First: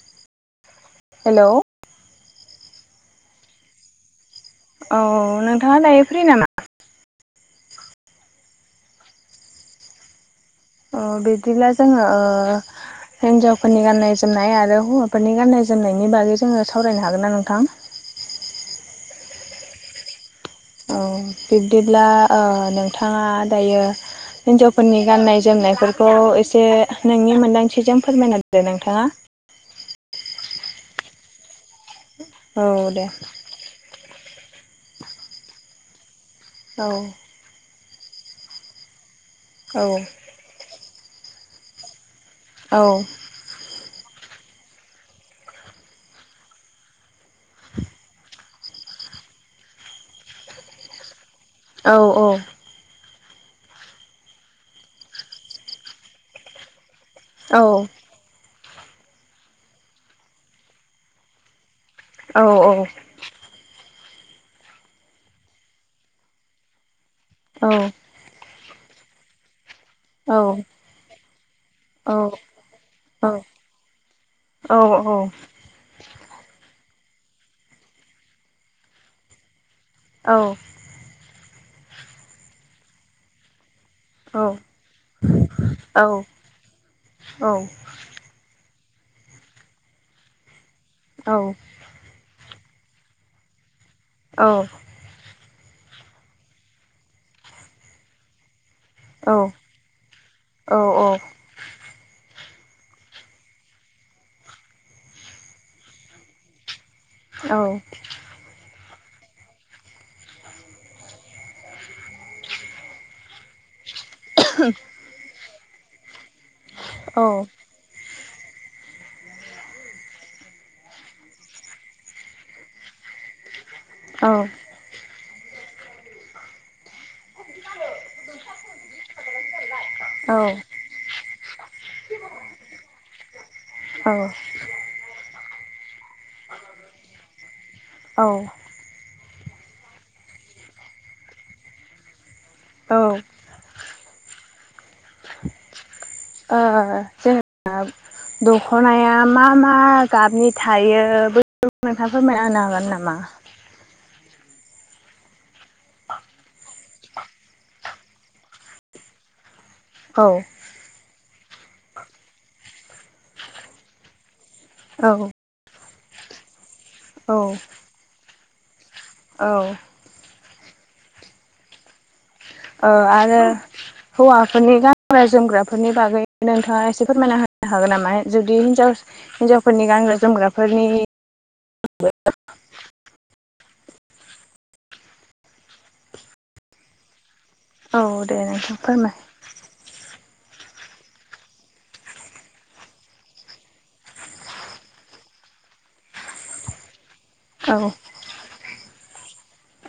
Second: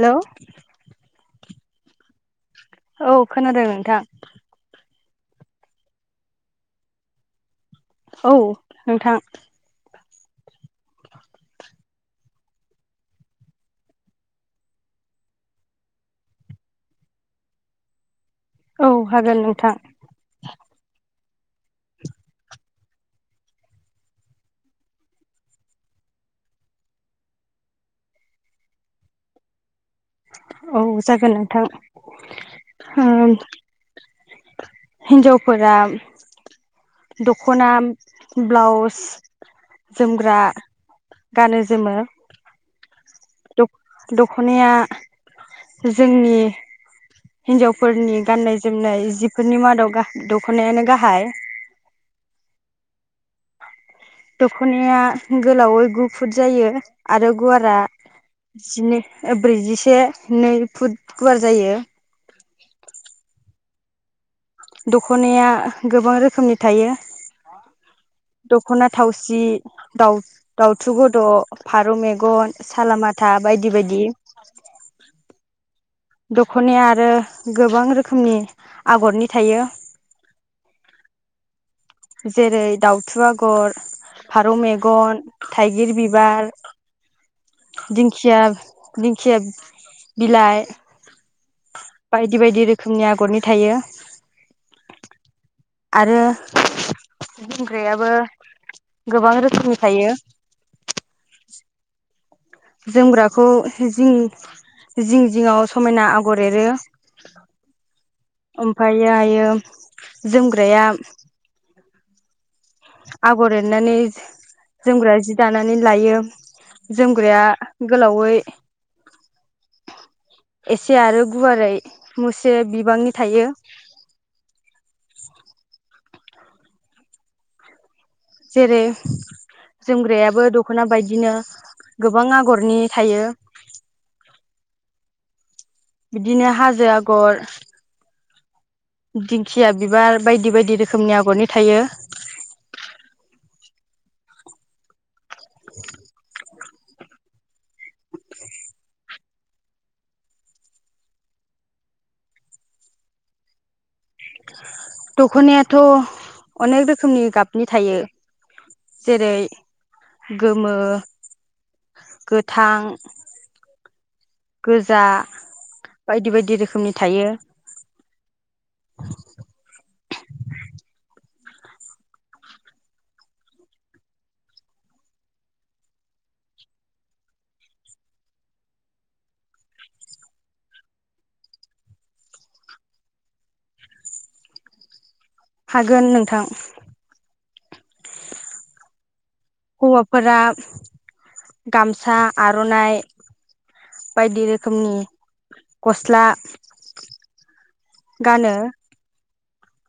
हेल' hello औ खोनादों नोंथां औ नोंथाङा दायो फ्रि नामा? औ नोंथां बिदिब्ला जोङो हिनजावफोरनि गाननाय जोमनाय आरो हौवाफोरनि गाननाय जोमनायनि बागै जोङो सावरायनो हागोन ना नोंथां? [inaudible] औ हागोन नोंथां। औ बिब्दिब्ला नोंथाङा दायो हिनजावफोरनि गान्नाय जोमनायफोरखौ एसे नोंनि मोनदांथिजों फोरमायना होदो नोंथाङा औ जागोन नोंथां। औ दे हिनजावफोरा औ दख'ना ब्लाउस औ जोमग्रा गानो जोमो औ। दख'नाया जोंनि हिनजावफोरनि गान्नाय जोमनाय जिफोरनि मादाव दख'नायानो गाहाय औ औ। दख'नाया गोलावै गु फुट जायो आरो औ गुवारा जि ब्रैजिसे नै फुट गुवार जायो। औ औ औ दख'नाया गोबां रोखोमनि थायो। औ दख'ना थावसि दाउ दाउथु गोद' फारौ औ मेगन औ सालामाथा बायदि बायदि। औ औ दख'नाया आरो गोबां रोखोमनि आगरनि थायो। औ। जेरै दाउथु आगर फारौ मेगन थाइगिर बिबार औ दिंखिया दिंखिया बिलाइ औ। बायदि बायदि रोखोमनि आगरनि थायो। औ। आरो बुंग्रायाबो। औ गोबां रोखोमनि थायो। औ औ। जोमग्राखौ जिं जिं जिङाव समायना आगर एरो। औ। ओमफायो आयो जोमग्राया। आगर एरनानै जोमग्रा जि दानानै लायो। औ जोमग्राया गोलावै। एसे आरो गुवारै मुसे बिबांनि थायो। औ। जेरै जोमग्रायाबो दख'ना बायदिनो गोबां आगरनि थायो। बिदिनो हाजो आगर। औ दिंखिया बिबार बायदि बायदि रोखोमनि आगरनि थायो। औ। ओ जेनेबा दखनाया मा मा गाबनि थायो। नोंथाङा फोरमायनानो हागोन नामा। दखनायाथ' अनेक रोखोमनि गाबनि थायो जेरै औ गोमो गोथां। गोजा औ बायदि बायदि रोखोमनि थायो। औ औ। ओ आरो हौवाफोरनि गानग्रा जोमग्राफोरनि बागै नोंथाङा एसे फोरमायना हो हागोन नामा जुदि हिनजाव हिनजावफोरनि गानग्रा जोमग्राफोरनि [unintelligible] हागोन नोंथां। औ दे नोंथां फोरमाय। हौवाफोरा गामसा आर'नाइ। बायदि रोखोमनि गस्ला। औ गानो।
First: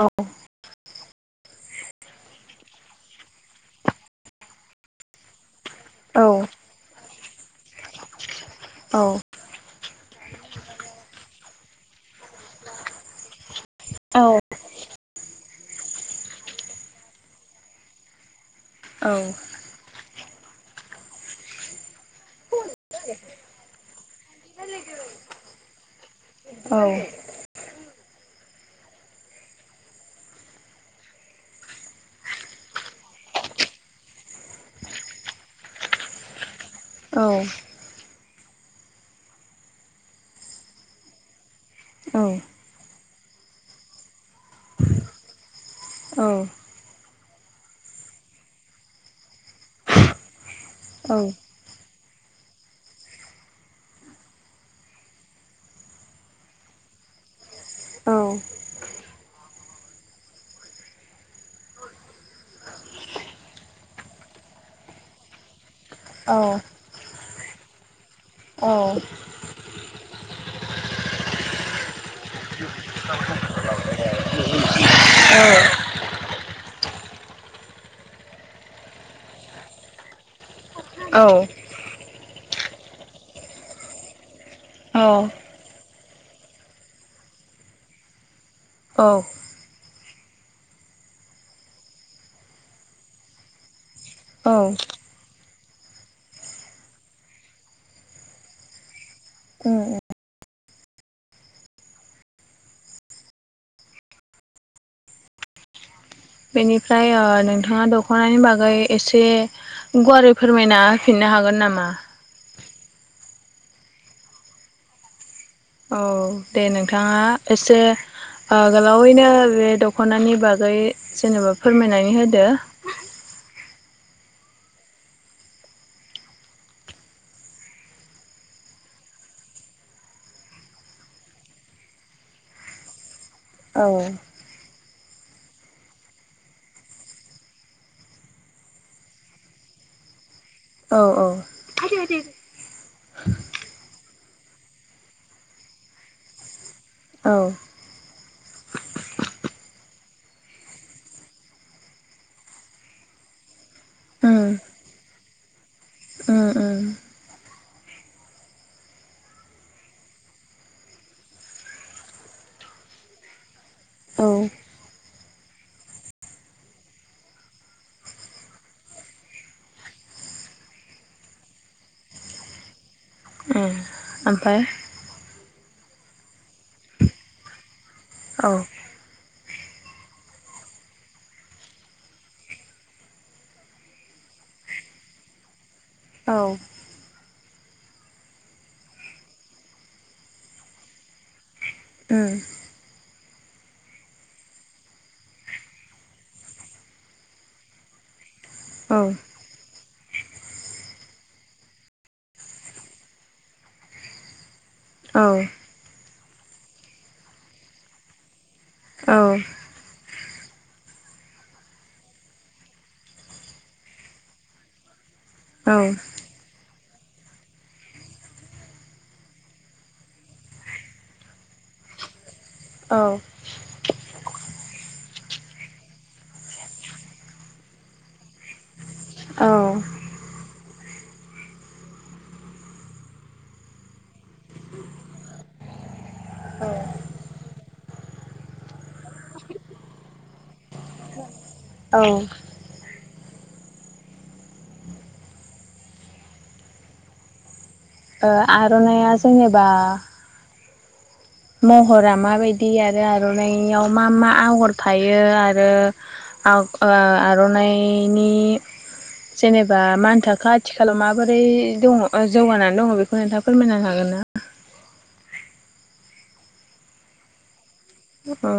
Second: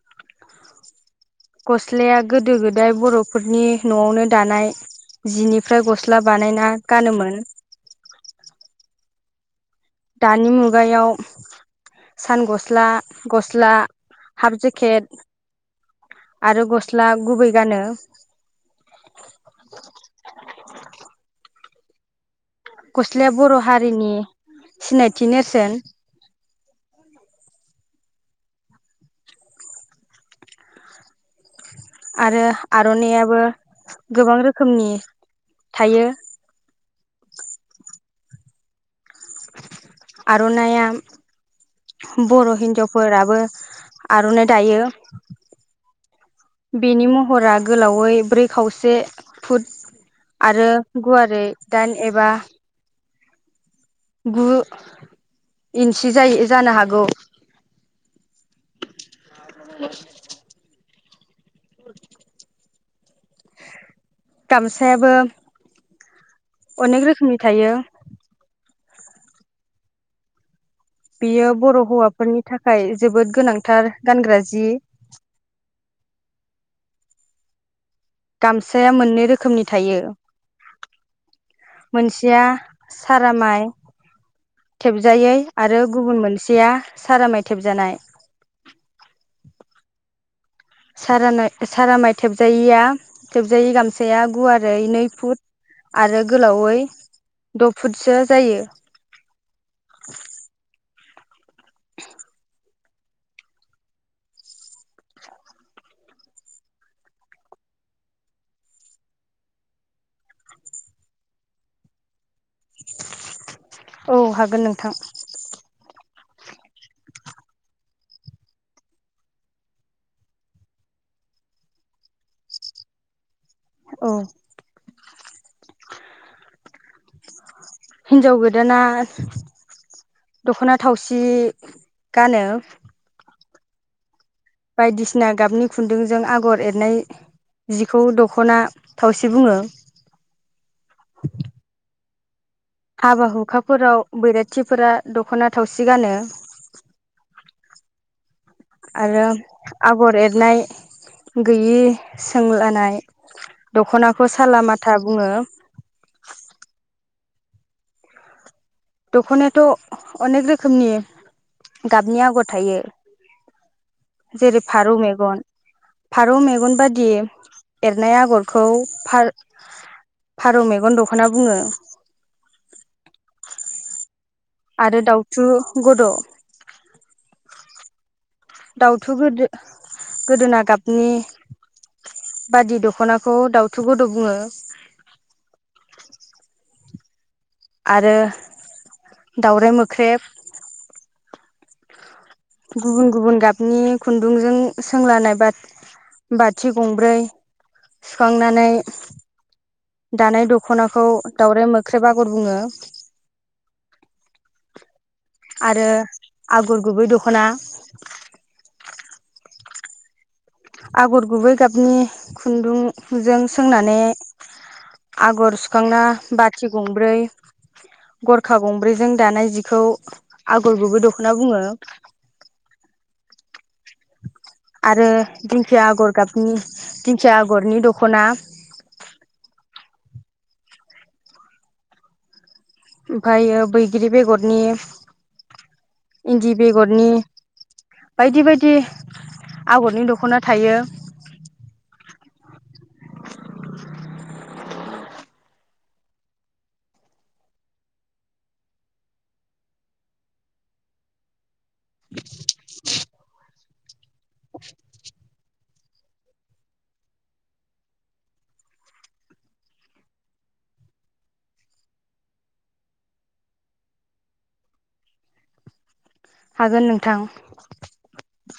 औ। गस्लाया गोदो गोदाय बर'फोरनि न'आवनो दानाय जिनि। फ्राय गस्ला औ बानायना गानोमोन। औ। दानि मुगायाव सान गस्ला गस्ला। औ हाफ जेकेट आरो गस्ला गुबै गानो। औ। गस्लाया बर' हारिनि सिनायथि नेरसोन। औ। आरो आर'नाइआबो गोबां रोखोमनि थायो। औ। आरनाइआ। औ बर' हिनजावफोराबो आर'नाइ दायो। औ बेनि महरा गोलावै ब्रै खावसे फुट। आरो औ गुवारै दाइन एबा। गु इन्सि जायो जानो हागौ। [inaudible] गामसायाबो औ अनेक रोखोमनि थायो। बियो बर' हौवाफोरनि थाखाय जोबोद गोनांथार गानग्रा जि। [inaudible] गामसाया मोननै रोखोमनि थायो। औ। मोनसेया सारा माइ। औ थेबजायै आरो गुबुन मोनसेया सारामाय थेबजानाय। औ। सारा सारा माइ थेबजायिया थेबजायि गामसाया औ गुवारै नै फुट। आरो गोलावै द' फुटसो जायो। उम। बेनिफ्राय ओ नोंथाङा दख'नानि बागै एसे गुवारै फोरमायना होफिननो हागोन नामा? औ हागोन नोंथां। औ दे नोंथाङा एसे ओ गोलावैनो बे दख'नानि बागै जेनेबा फोरमायनानै होदो। [inaudible] औ। हिनजाव गोदाना दख'ना थावसि गानो। औ बायदिसिना गाबनि खुन्दुंजों आगर एरनाय जिखौ दख'ना थावसे बुङो। औ औ [unintelligible] हाबा हुखाफोराव बैराथिफोरा दख'ना थावसि गानो। औ आरो आगर एर नाय गैयि सोंलानाय दख'नाखौ उम साला माथा बुङो। उम उम दख'नायाथ' अनेक रोखोमनि गाबनि आगर थायो जेरै उम फारौ मेगन। फारौ मेगन बायदि एरनाय आगरखौ फार फारौ मेगन दख'ना बुङो। [inaudible] उम आरो दाउथु गद'। औ दाउथु गोदो गोदोना गाबनि। बादि दख'नाखौ दाउथु गुद' बुङो। औ आरो दावराय मोख्रेब। ओ। गुबुन गुबुन गाबनि खुन्दुंजों सोंलानाय बा बाथि गंब्रै सुखांनानै औ दानाय दख'नाखौ दावराइ मोख्रेब आगर बुङो। औ आरो आगर गुबै दख'ना औ। आगर गुबै गाबनि खुन्दुंजों सोंनानै आगर सुखांना औ बाथि गंब्रै गरखा गंब्रैजों दानाय जिखौ आगर गुबै दख'ना बुङो। औ। आरो दिंखिया आगर गाबनि दिंखिया आगरनि दख'ना औ ओमफ्रायो बैग्रि बेगरनि इन्दि बेगरनि बायदि बायदि आगरनि दख'ना थायो दं आर'नाइया जेनेबा महरा माबायदि आरो आर'नाइयाव मा मा आगर थायो आरो आं ओआर'नाइनि जेनेबा मा होन थाखो आथिखालाव माबोरै दङ जौगानानै दङ बेखौ नोंथाङा फोरमायनो हागोन ना [inaudible] हागोन नोंथां अ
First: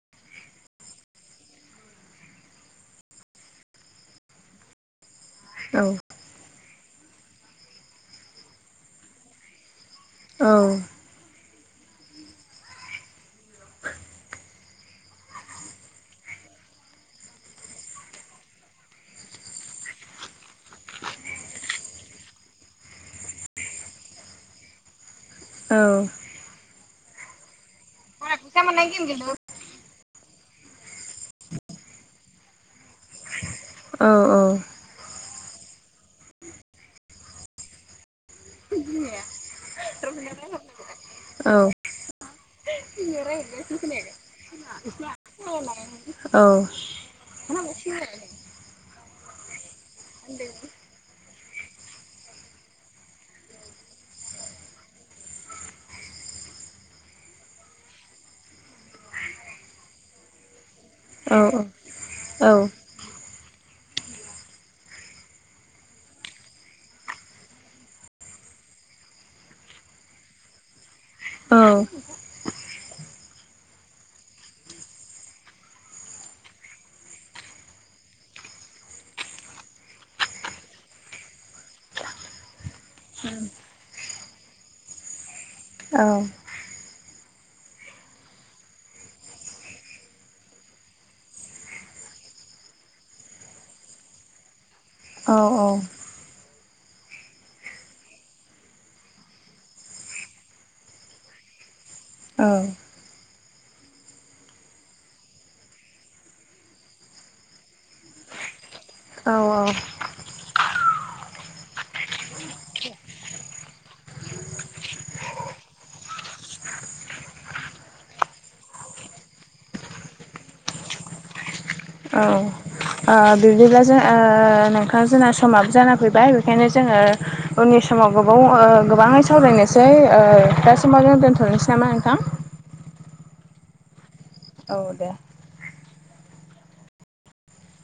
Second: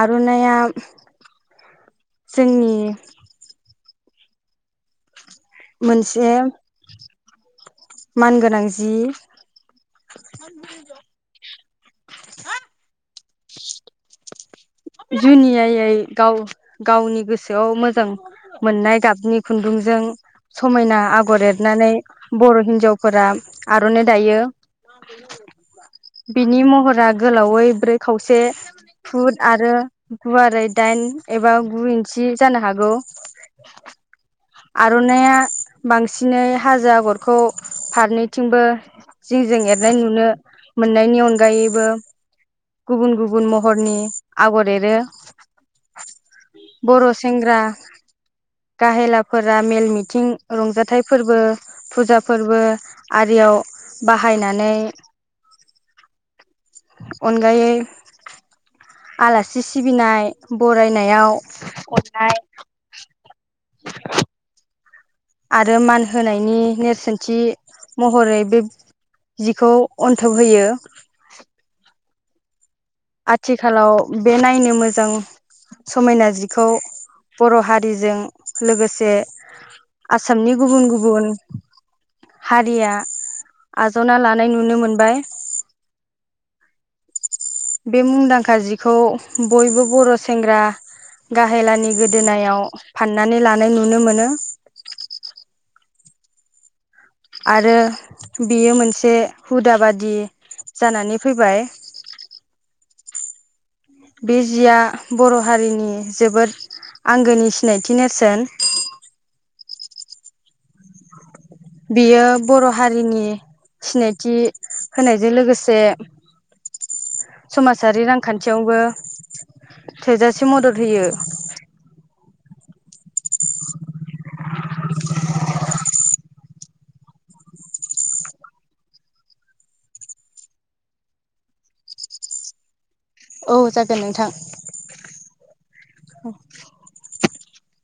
आर'नायइया जोंनि औ मोनसे मानगोनां जि औ [unintelligible] जुनियायै गाव गावनि गोसोआव मोजां मोननाय गाबनि खुन्दुं जों समायना आगर एरनानै बर' हिन्जावफोरा आर'नाइ दायो औ बिनि महरा गोलावै ब्रै खावसे फुट आरो गुवारै दाइन एबा गु इन्सि जानो हागौ औ आर'नायइया बांसिनै हाजो आगरखौ फारनै थिंबो जिं ज एरनाय नुनो मोननायनि औ अनगायैबो गुबुन गुबुन महरनि आगर एरो बर' सेंग्रा औ गाहेलाफोरा मेल मिथिं रंजाथाइ फोरबो फुजा फोरबो आरियाव बाहायनानै अनगायै आलासि सिबिनाय फरायनायाव औ औ अननाय आरो मान होनायनि नेरसोनथि महरै बे जिखौ अन्थोब होयो [unintelligible] आथिखालाव बे नायनो मोजां समायना जिखौ बर' हारिजों लोगोसे आसामनि गुबुन गुबुन हारिया आजावना लानाय नुनो मोनबाय औ बे मुंदांखा जिखौ बयबो बर' सेंग्रा गाहेलानि गोदोनायाव फाननानै लानाय नुनो मोनो औ औ आरो बियो मोनसे हुदा बादि जानानै फैबाय औ बे जिया बर' हारिनि जोबोद आंगोनि सिन हिनायथि नेरसोन औ औ बियो बर' हारिनि सिनायथि होनायजों लोगोसे समाजारि रां खान्थियावबो थोजासे मदद होयो औ ओ बिब्दिब्ला जों ओ नोंथां जोंना समप जाना फैबाय बेखायनो जोङो उननि समाव गोबाव गोबाङै सावरायनोसै दा समाव जों दोन्थ'नोसै नामा नोंथां [inaudible] औ जागोन नोंथां। औ दे। औ